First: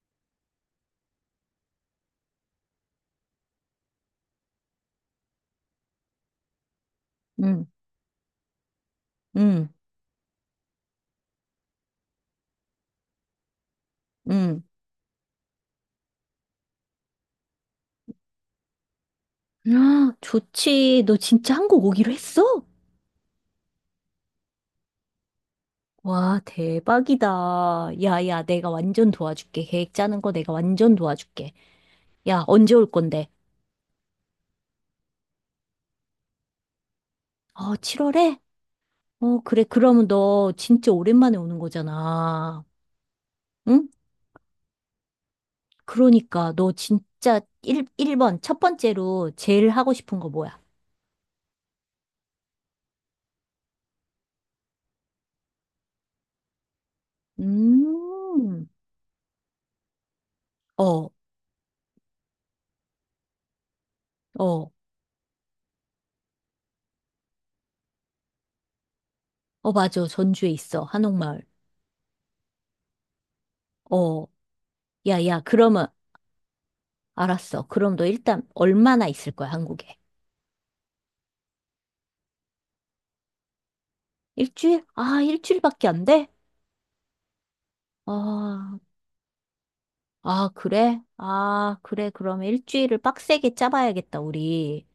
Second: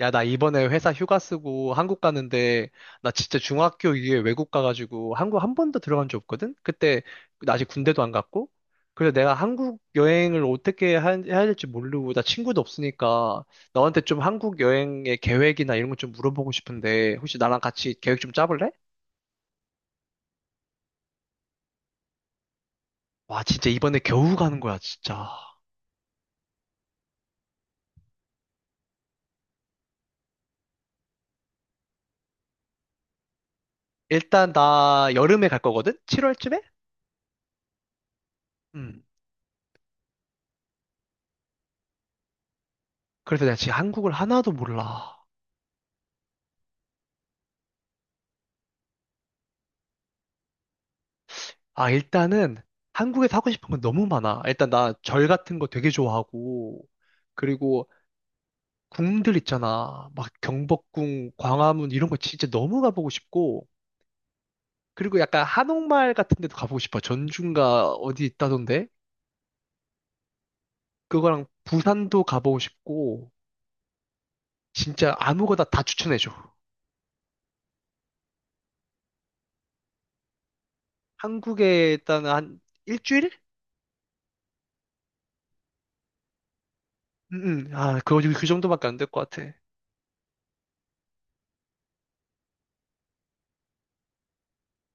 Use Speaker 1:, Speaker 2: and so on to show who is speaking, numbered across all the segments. Speaker 1: 야, 나 이번에 회사 휴가 쓰고 한국 가는데, 나 진짜 중학교 이후에 외국 가가지고 한국 한 번도 들어간 적 없거든? 그때, 나
Speaker 2: 응,
Speaker 1: 아직 군대도 안 갔고? 그래서 내가
Speaker 2: 응,
Speaker 1: 한국 여행을 어떻게 해야 될지 모르고, 나 친구도 없으니까, 너한테 좀 한국
Speaker 2: 응.
Speaker 1: 여행의 계획이나 이런 거 좀 물어보고 싶은데, 혹시 나랑 같이 계획 좀 짜볼래?
Speaker 2: 아, 좋지. 너 진짜 한국 오기로 했어?
Speaker 1: 와, 진짜 이번에 겨우 가는 거야, 진짜.
Speaker 2: 와, 대박이다. 야, 야, 내가 완전 도와줄게. 계획 짜는 거 내가 완전 도와줄게. 야, 언제 올 건데?
Speaker 1: 일단 나 여름에 갈 거거든? 7월쯤에?
Speaker 2: 어, 7월에?
Speaker 1: 음.
Speaker 2: 어, 그래. 그러면 너 진짜 오랜만에 오는 거잖아.
Speaker 1: 그래서 내가 지금
Speaker 2: 응?
Speaker 1: 한국을 하나도 몰라.
Speaker 2: 그러니까 너 진짜 1, 일번첫 번째로 제일 하고 싶은 거 뭐야?
Speaker 1: 아, 일단은 한국에서 하고 싶은 건 너무 많아. 일단 나 절 같은 거 되게 좋아하고, 그리고
Speaker 2: 음,
Speaker 1: 궁들 있잖아. 막
Speaker 2: 어,
Speaker 1: 경복궁, 광화문 이런 거 진짜 너무 가보고 싶고,
Speaker 2: 어,
Speaker 1: 그리고 약간 한옥마을 같은 데도 가보고 싶어. 전주인가 어디 있다던데?
Speaker 2: 어, 맞아. 전주에 있어. 한옥마을.
Speaker 1: 그거랑 부산도 가보고 싶고,
Speaker 2: 어,
Speaker 1: 진짜
Speaker 2: 야, 야,
Speaker 1: 아무거나 다
Speaker 2: 그러면
Speaker 1: 추천해줘.
Speaker 2: 알았어. 그럼 너 일단 얼마나 있을 거야, 한국에?
Speaker 1: 한국에 일단 한 일주일?
Speaker 2: 일주일? 아, 일주일밖에 안 돼?
Speaker 1: 응, 응. 아, 그
Speaker 2: 아,
Speaker 1: 정도밖에 안 될 것 같아.
Speaker 2: 아, 그래? 아, 그래. 그러면 일주일을 빡세게 짜봐야겠다, 우리.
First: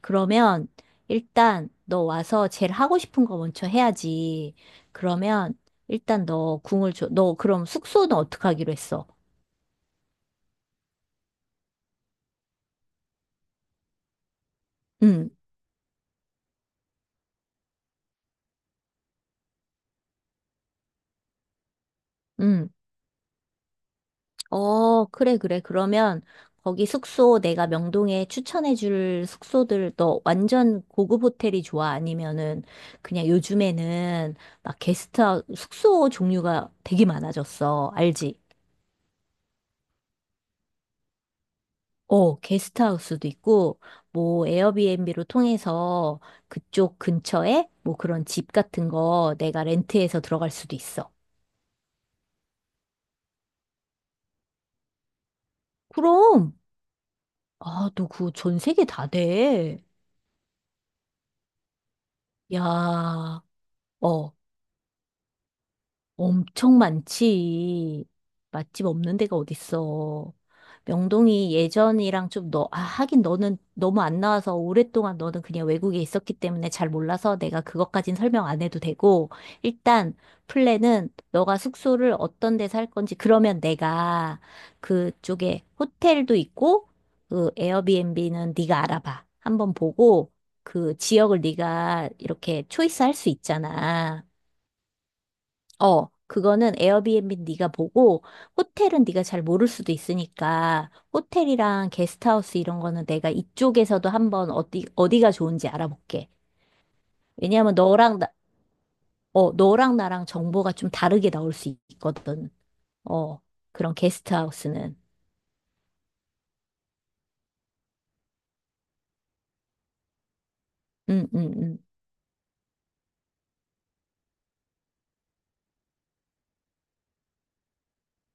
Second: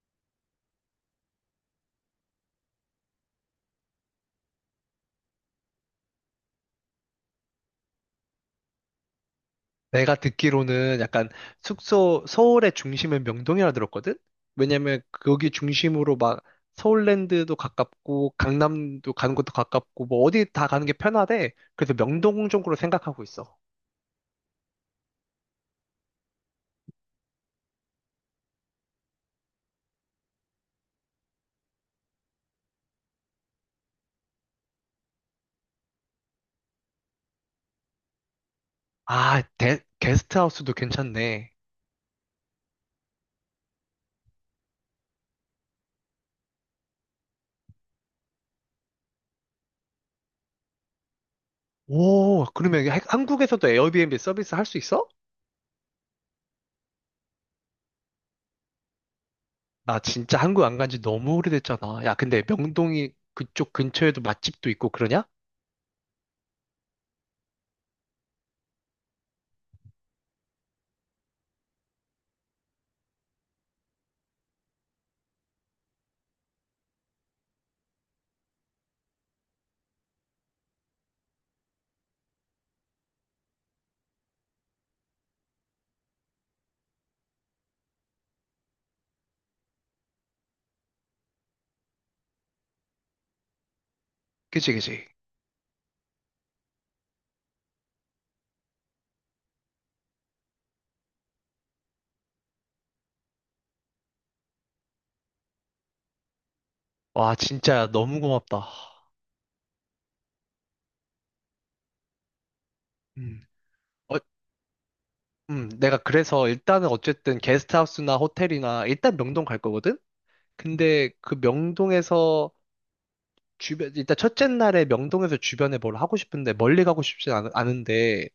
Speaker 2: 그러면 일단 너 와서 제일 하고 싶은 거 먼저 해야지. 그러면 일단 너 궁을 줘. 너 그럼 숙소는 어떻게 하기로 했어?
Speaker 1: 내가 듣기로는 약간 숙소, 서울의 중심은 명동이라 들었거든? 왜냐면
Speaker 2: 응,
Speaker 1: 거기 중심으로 막 서울랜드도 가깝고 강남도 가는 것도 가깝고 뭐 어디 다 가는 게 편하대. 그래서 명동
Speaker 2: 응.
Speaker 1: 쪽으로 생각하고 있어.
Speaker 2: 어, 그래, 그래. 그러면 거기 숙소 내가 명동에 추천해 줄 숙소들, 너 완전 고급 호텔이 좋아? 아니면은 그냥 요즘에는 막 게스트하우스 숙소 종류가 되게 많아졌어. 알지?
Speaker 1: 아, 게스트하우스도 괜찮네.
Speaker 2: 어, 게스트하우스도 있고 뭐 에어비앤비로 통해서 그쪽 근처에 뭐 그런 집 같은 거 내가 렌트해서 들어갈 수도 있어.
Speaker 1: 오, 그러면 이게 한국에서도 에어비앤비 서비스 할 수 있어?
Speaker 2: 그럼. 아, 너 그거 전 세계 다 돼.
Speaker 1: 나 진짜 한국 안 간지 너무 오래됐잖아. 야, 근데 명동이
Speaker 2: 야.
Speaker 1: 그쪽 근처에도
Speaker 2: 어.
Speaker 1: 맛집도 있고 그러냐?
Speaker 2: 엄청 많지. 맛집 없는 데가 어딨어. 명동이 예전이랑 좀 아, 하긴 너는 너무 안 나와서 오랫동안 너는 그냥 외국에 있었기 때문에 잘 몰라서, 내가 그것까진 설명 안 해도 되고, 일단 플랜은 너가 숙소를 어떤 데서 할 건지. 그러면 내가 그쪽에 호텔도 있고, 그 에어비앤비는 네가 알아봐. 한번 보고, 그 지역을 네가 이렇게 초이스 할 수 있잖아.
Speaker 1: 그치, 그치.
Speaker 2: 어, 그거는 에어비앤비 네가 보고, 호텔은 네가 잘 모를 수도 있으니까 호텔이랑 게스트하우스 이런 거는 내가 이쪽에서도 한번 어디 어디가 좋은지 알아볼게.
Speaker 1: 와,
Speaker 2: 왜냐하면
Speaker 1: 진짜 너무 고맙다.
Speaker 2: 너랑 나랑 정보가 좀 다르게 나올 수 있거든. 어,
Speaker 1: 음.
Speaker 2: 그런
Speaker 1: 어,
Speaker 2: 게스트하우스는.
Speaker 1: 내가 그래서 일단은 어쨌든 게스트하우스나 호텔이나 일단 명동 갈 거거든? 근데
Speaker 2: 음,
Speaker 1: 그
Speaker 2: 음, 음.
Speaker 1: 명동에서 주변, 일단 첫째 날에 명동에서 주변에 뭘 하고 싶은데 멀리 가고 싶진 않은데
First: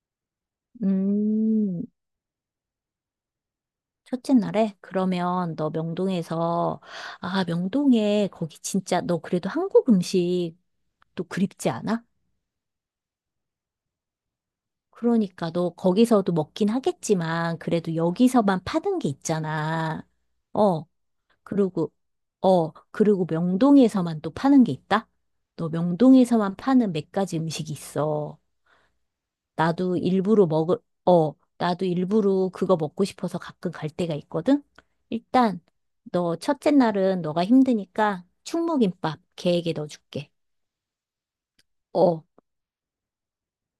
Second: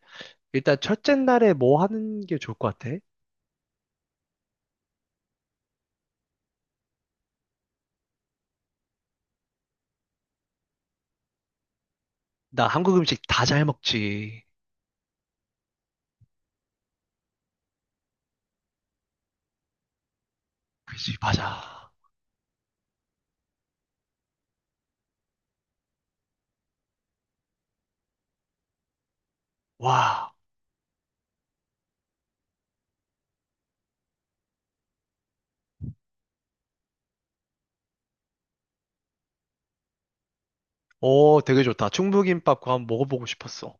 Speaker 1: 일단 첫째 날에 뭐
Speaker 2: 음,
Speaker 1: 하는 게 좋을 것 같아?
Speaker 2: 첫째 날에 그러면 너 명동에서, 아, 명동에 거기 진짜 너 그래도 한국 음식 또 그립지 않아?
Speaker 1: 나 한국 음식 다 잘 먹지.
Speaker 2: 그러니까 너 거기서도 먹긴 하겠지만 그래도 여기서만 파는 게 있잖아. 어,
Speaker 1: 그지, 맞아.
Speaker 2: 그리고 그리고 명동에서만 또 파는 게 있다? 너 명동에서만 파는 몇 가지 음식이 있어. 나도
Speaker 1: 와,
Speaker 2: 일부러 먹을 나도 일부러 그거 먹고 싶어서 가끔 갈 때가 있거든. 일단 너 첫째 날은 너가 힘드니까 충무김밥 계획에 넣어줄게.
Speaker 1: 오, 되게 좋다.
Speaker 2: 어,
Speaker 1: 충무김밥 그거 한번 먹어보고 싶었어.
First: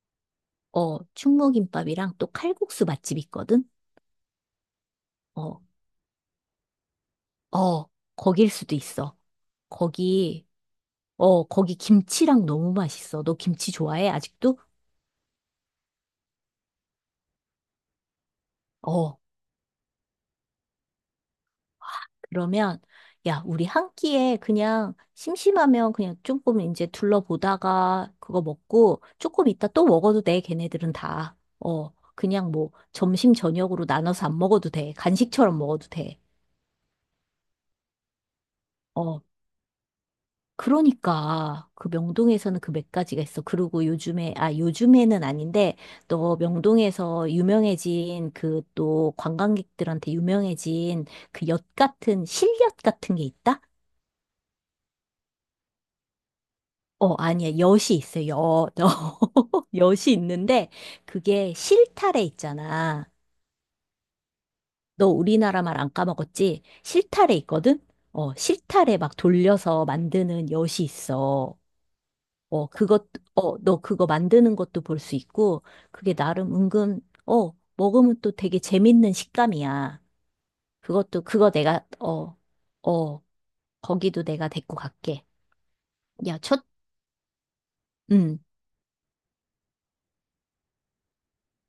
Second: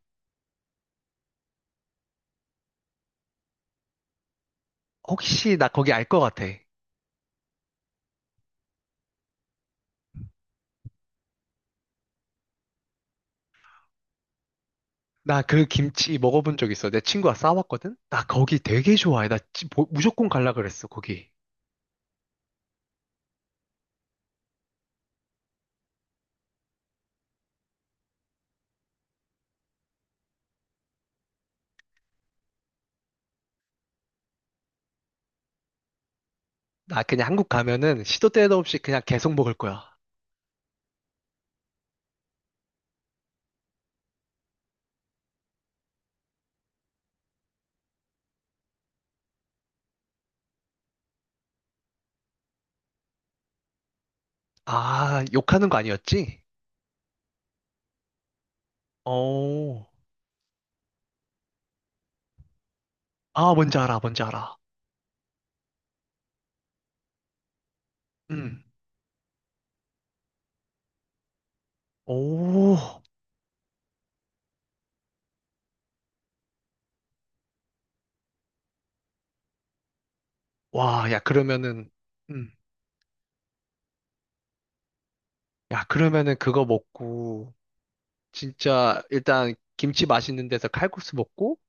Speaker 2: 어, 충무김밥이랑 또 칼국수 맛집 있거든.
Speaker 1: 혹시
Speaker 2: 어.
Speaker 1: 나 거기 알 것 같아.
Speaker 2: 어, 거길 수도 있어. 거기, 거기 김치랑 너무 맛있어. 너 김치 좋아해? 아직도?
Speaker 1: 나 그 김치 먹어본 적 있어. 내 친구가 싸왔거든? 나 거기 되게
Speaker 2: 어,
Speaker 1: 좋아해. 무조건 갈라 그랬어, 거기.
Speaker 2: 그러면, 야, 우리 한 끼에 그냥 심심하면 그냥 조금 이제 둘러보다가 그거 먹고 조금 이따 또 먹어도 돼, 걔네들은 다. 어, 그냥 뭐 점심 저녁으로 나눠서 안 먹어도 돼. 간식처럼 먹어도 돼.
Speaker 1: 나 그냥 한국 가면은 시도 때도 없이 그냥
Speaker 2: 어.
Speaker 1: 계속 먹을 거야.
Speaker 2: 그러니까 그 명동에서는 그 몇 가지가 있어. 그리고 요즘에는 아닌데, 또 명동에서 유명해진, 그 또 관광객들한테 유명해진 그 엿 같은 실엿 같은 게 있다?
Speaker 1: 아, 욕하는 거 아니었지?
Speaker 2: 어, 아니야. 엿이 있어. 엿.
Speaker 1: 오,
Speaker 2: 엿이 있는데 그게 실타래 있잖아.
Speaker 1: 아, 뭔지 알아, 뭔지 알아.
Speaker 2: 너 우리나라 말 안 까먹었지? 실타래 있거든? 어,
Speaker 1: 음,
Speaker 2: 실타래 막 돌려서 만드는 엿이 있어. 어,
Speaker 1: 오,
Speaker 2: 너 그거 만드는 것도 볼 수 있고, 그게 나름 먹으면 또 되게 재밌는 식감이야.
Speaker 1: 와, 야,
Speaker 2: 그것도, 그거 내가,
Speaker 1: 그러면은,
Speaker 2: 어,
Speaker 1: 음,
Speaker 2: 어, 거기도 내가 데리고 갈게.
Speaker 1: 야, 그러면은
Speaker 2: 야,
Speaker 1: 그거 먹고,
Speaker 2: 음,
Speaker 1: 진짜, 일단 김치 맛있는 데서 칼국수 먹고,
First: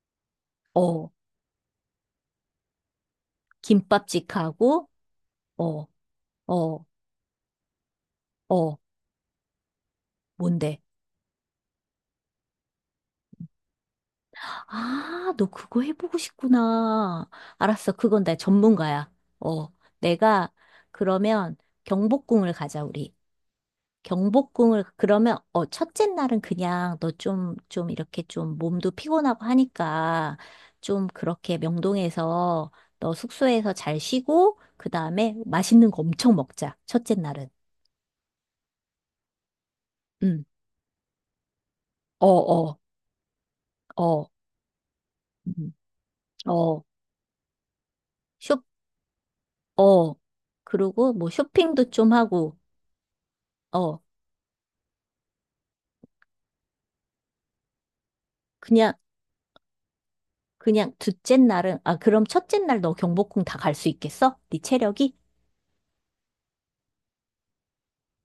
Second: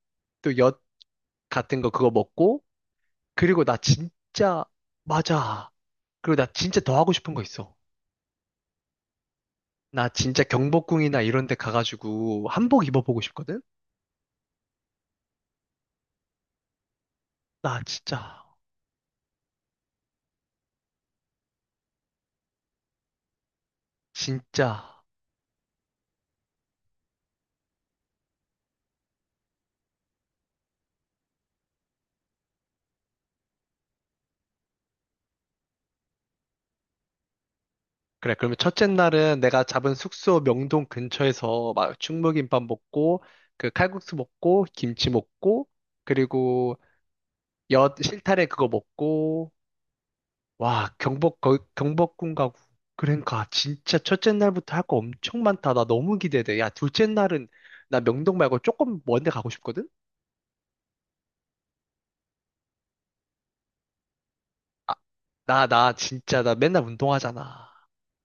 Speaker 1: 또 엿
Speaker 2: 어,
Speaker 1: 같은 거 그거 먹고, 그리고 나 진짜,
Speaker 2: 김밥집하고,
Speaker 1: 맞아.
Speaker 2: 어,
Speaker 1: 그리고 나 진짜
Speaker 2: 어,
Speaker 1: 더 하고 싶은 거 있어.
Speaker 2: 어,
Speaker 1: 나 진짜
Speaker 2: 뭔데?
Speaker 1: 경복궁이나 이런 데 가가지고 한복 입어보고 싶거든?
Speaker 2: 아, 너 그거 해보고 싶구나.
Speaker 1: 나
Speaker 2: 알았어, 그건 내
Speaker 1: 진짜,
Speaker 2: 전문가야. 어, 내가, 그러면 경복궁을 가자, 우리. 경복궁을,
Speaker 1: 진짜.
Speaker 2: 그러면 어, 첫째 날은 그냥 너 좀 이렇게 좀 몸도 피곤하고 하니까, 좀 그렇게 명동에서 너 숙소에서 잘 쉬고 그다음에 맛있는 거 엄청 먹자. 첫째 날은.
Speaker 1: 그래, 그러면 첫째 날은 내가 잡은 숙소
Speaker 2: 음.
Speaker 1: 명동 근처에서 막
Speaker 2: 어,
Speaker 1: 충무김밥
Speaker 2: 어,
Speaker 1: 먹고, 그 칼국수
Speaker 2: 어.
Speaker 1: 먹고, 김치 먹고,
Speaker 2: 음.
Speaker 1: 그리고
Speaker 2: 어.
Speaker 1: 엿 실타래
Speaker 2: 쇼
Speaker 1: 그거 먹고,
Speaker 2: 어.
Speaker 1: 와,
Speaker 2: 그리고 뭐 쇼핑도 좀
Speaker 1: 경복궁 가고.
Speaker 2: 하고.
Speaker 1: 그러니까 진짜
Speaker 2: 어.
Speaker 1: 첫째 날부터 할 거 엄청 많다. 나 너무 기대돼. 야, 둘째 날은 나 명동 말고
Speaker 2: 그냥
Speaker 1: 조금 먼데 가고 싶거든?
Speaker 2: 그냥 둘째 날은, 아, 그럼 첫째 날 너 경복궁 다 갈 수 있겠어? 네
Speaker 1: 아,
Speaker 2: 체력이?
Speaker 1: 나 진짜 나 맨날 운동하잖아.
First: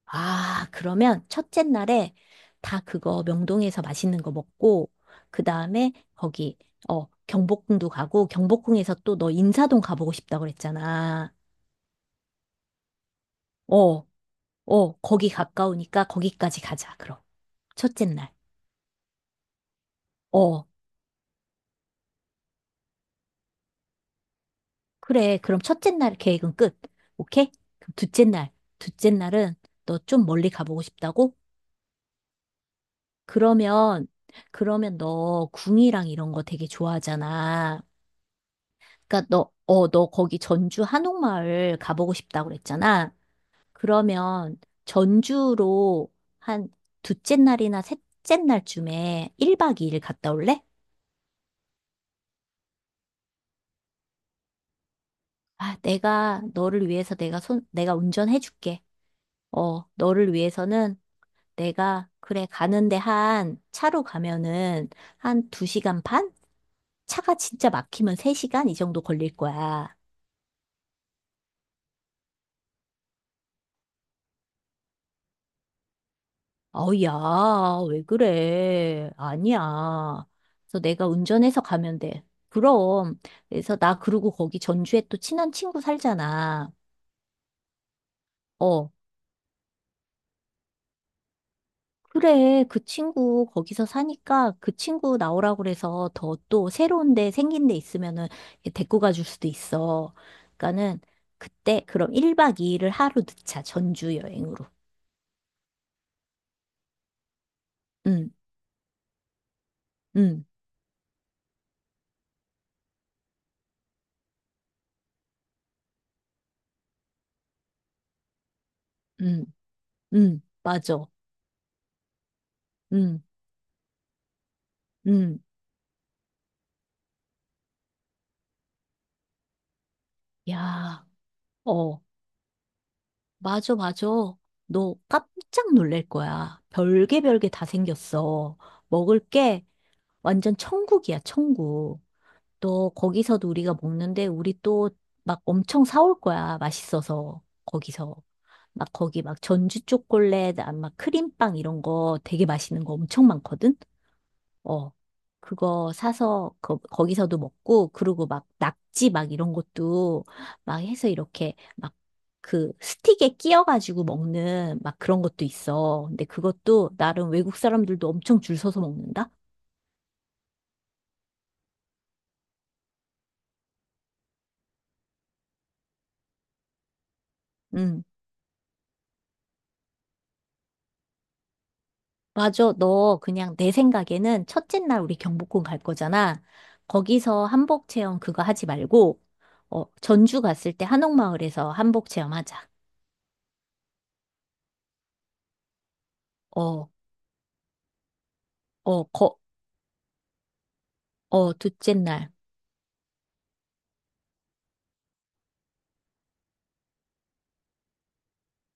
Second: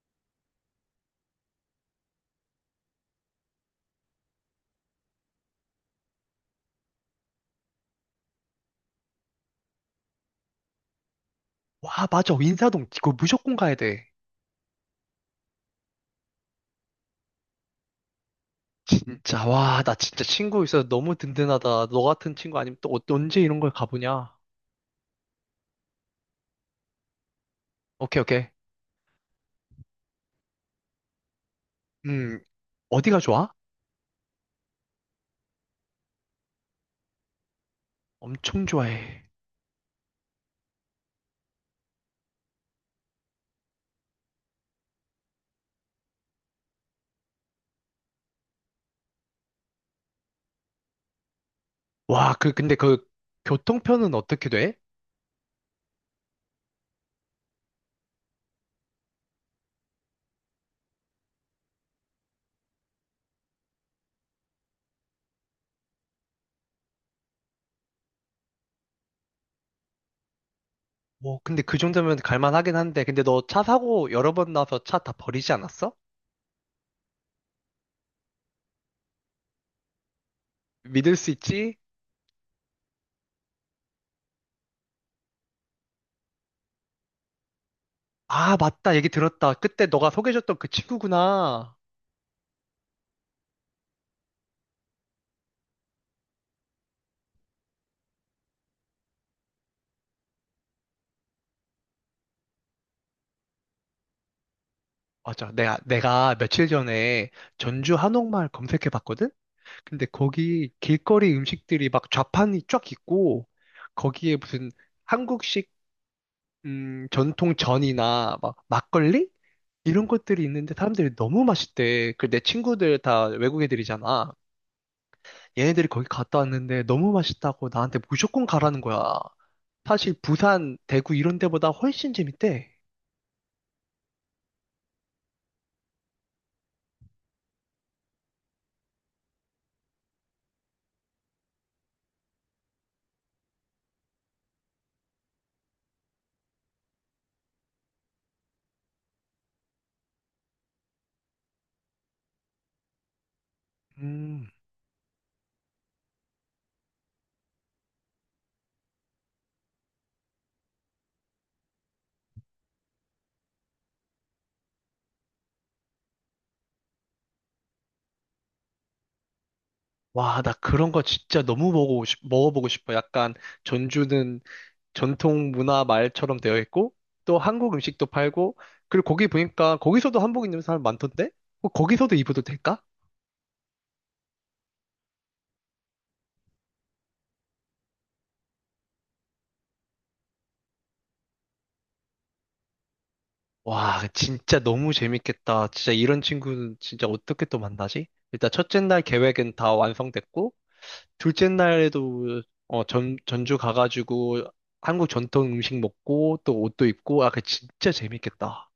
Speaker 2: 아, 그러면 첫째 날에 다 그거 명동에서 맛있는 거 먹고, 그 다음에 거기, 어, 경복궁도 가고, 경복궁에서, 또 너 인사동 가보고 싶다고 그랬잖아.
Speaker 1: 와, 맞아. 인사동. 이거 무조건 가야 돼.
Speaker 2: 어, 어, 거기 가까우니까 거기까지 가자, 그럼. 첫째 날.
Speaker 1: 진짜, 와, 나 진짜 친구
Speaker 2: 어,
Speaker 1: 있어서 너무 든든하다. 너 같은 친구 아니면 또 언제 이런 걸 가보냐?
Speaker 2: 그래. 그럼 첫째 날 계획은 끝. 오케이? 그럼
Speaker 1: 오케이,
Speaker 2: 둘째
Speaker 1: 오케이.
Speaker 2: 날. 둘째 날은 너 좀 멀리 가보고 싶다고?
Speaker 1: 음, 어디가 좋아?
Speaker 2: 그러면, 그러면 너 궁이랑 이런 거 되게 좋아하잖아.
Speaker 1: 엄청 좋아해.
Speaker 2: 그러니까 너 거기 전주 한옥마을 가보고 싶다고 그랬잖아. 그러면 전주로 한 둘째 날이나 셋째 날쯤에 1박 2일 갔다 올래?
Speaker 1: 와, 근데 교통편은 어떻게 돼?
Speaker 2: 아, 내가 너를 위해서 내가 운전해 줄게. 어, 너를 위해서는 내가 그래, 가는데 한 차로 가면은 한 2시간 반? 차가 진짜 막히면 3시간 이 정도 걸릴 거야.
Speaker 1: 뭐, 근데 그 정도면 갈만하긴 한데, 근데 너 차 사고 여러 번 나서 차 다 버리지 않았어?
Speaker 2: 아우, 야, 왜 그래? 아니야. 그래서 내가
Speaker 1: 믿을 수
Speaker 2: 운전해서
Speaker 1: 있지?
Speaker 2: 가면 돼. 그럼. 그래서 나 그러고 거기 전주에 또 친한 친구 살잖아.
Speaker 1: 아,
Speaker 2: 어,
Speaker 1: 맞다. 얘기 들었다. 그때 너가 소개해줬던 그 친구구나.
Speaker 2: 그래. 그 친구 거기서 사니까, 그 친구 나오라고 그래서 더 또 새로운 데, 생긴 데 있으면은 이렇게 데리고 가줄 수도 있어. 그러니까는 그때 그럼 1박 2일을 하루 늦자. 전주 여행으로.
Speaker 1: 맞아. 내가 며칠 전에 전주
Speaker 2: 응,
Speaker 1: 한옥마을 검색해봤거든? 근데
Speaker 2: 응,
Speaker 1: 거기 길거리 음식들이 막 좌판이 쫙 있고 거기에 무슨 한국식 전통 전이나 막 막걸리
Speaker 2: 응,
Speaker 1: 이런
Speaker 2: 응.
Speaker 1: 것들이 있는데
Speaker 2: 맞아.
Speaker 1: 사람들이 너무 맛있대. 그 내 친구들
Speaker 2: 응,
Speaker 1: 다 외국 애들이잖아.
Speaker 2: 응.
Speaker 1: 얘네들이 거기 갔다 왔는데 너무 맛있다고 나한테 무조건 가라는 거야. 사실 부산,
Speaker 2: 야.
Speaker 1: 대구 이런 데보다
Speaker 2: 어.
Speaker 1: 훨씬 재밌대.
Speaker 2: 맞아, 맞아. 너 깜짝 놀랄 거야. 별게 별게 다 생겼어. 먹을 게 완전 천국이야, 천국. 너 거기서도 우리가 먹는데 우리 또 막 엄청 사올 거야. 맛있어서. 거기서. 막 거기 막 전주 초콜릿, 아, 막 크림빵 이런 거 되게 맛있는 거 엄청 많거든?
Speaker 1: 음.
Speaker 2: 어, 그거 사서 거기서도 먹고, 그리고 막 낙지 막 이런 것도 막 해서 이렇게 막 그 스틱에 끼어가지고 먹는 막 그런 것도 있어. 근데 그것도 나름 외국 사람들도 엄청 줄 서서 먹는다?
Speaker 1: 와, 나 그런 거 진짜 너무 먹어보고 싶어. 약간 전주는 전통 문화 말처럼 되어 있고 또 한국
Speaker 2: 응.
Speaker 1: 음식도 팔고 그리고 거기 보니까 거기서도 한복 입는 사람 많던데? 어, 거기서도 입어도
Speaker 2: 맞아.
Speaker 1: 될까?
Speaker 2: 너 그냥 내 생각에는 첫째 날 우리 경복궁 갈 거잖아. 거기서 한복 체험 그거 하지 말고, 어, 전주 갔을 때 한옥마을에서 한복 체험 하자.
Speaker 1: 와, 진짜 너무 재밌겠다. 진짜 이런 친구는
Speaker 2: 어,
Speaker 1: 진짜 어떻게 또 만나지? 일단 첫째 날
Speaker 2: 어,
Speaker 1: 계획은 다 완성됐고 둘째
Speaker 2: 둘째 날.
Speaker 1: 날에도 어, 전주 가가지고 한국 전통 음식 먹고 또 옷도 입고 아, 그 진짜 재밌겠다.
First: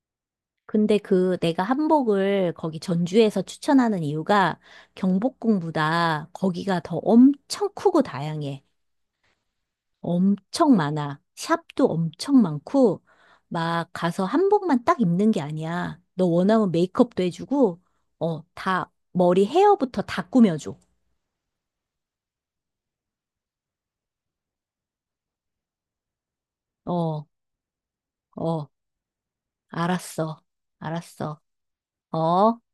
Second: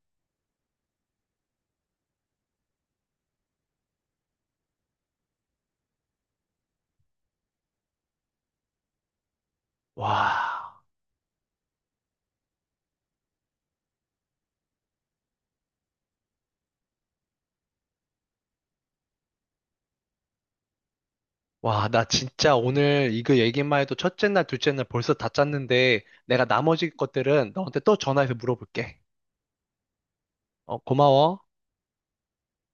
Speaker 2: 근데 그 내가 한복을 거기 전주에서 추천하는 이유가 경복궁보다 거기가 더 엄청 크고 다양해. 엄청
Speaker 1: 와.
Speaker 2: 많아. 샵도 엄청 많고 막 가서 한복만 딱 입는 게 아니야. 너 원하면 메이크업도 해주고, 어, 다 머리 헤어부터 다 꾸며줘.
Speaker 1: 와, 나 진짜 오늘 이거 얘기만 해도 첫째 날, 둘째 날 벌써 다 짰는데 내가 나머지
Speaker 2: 어,
Speaker 1: 것들은 너한테 또 전화해서
Speaker 2: 어,
Speaker 1: 물어볼게.
Speaker 2: 알았어.
Speaker 1: 어, 고마워.
Speaker 2: 알았어. 어.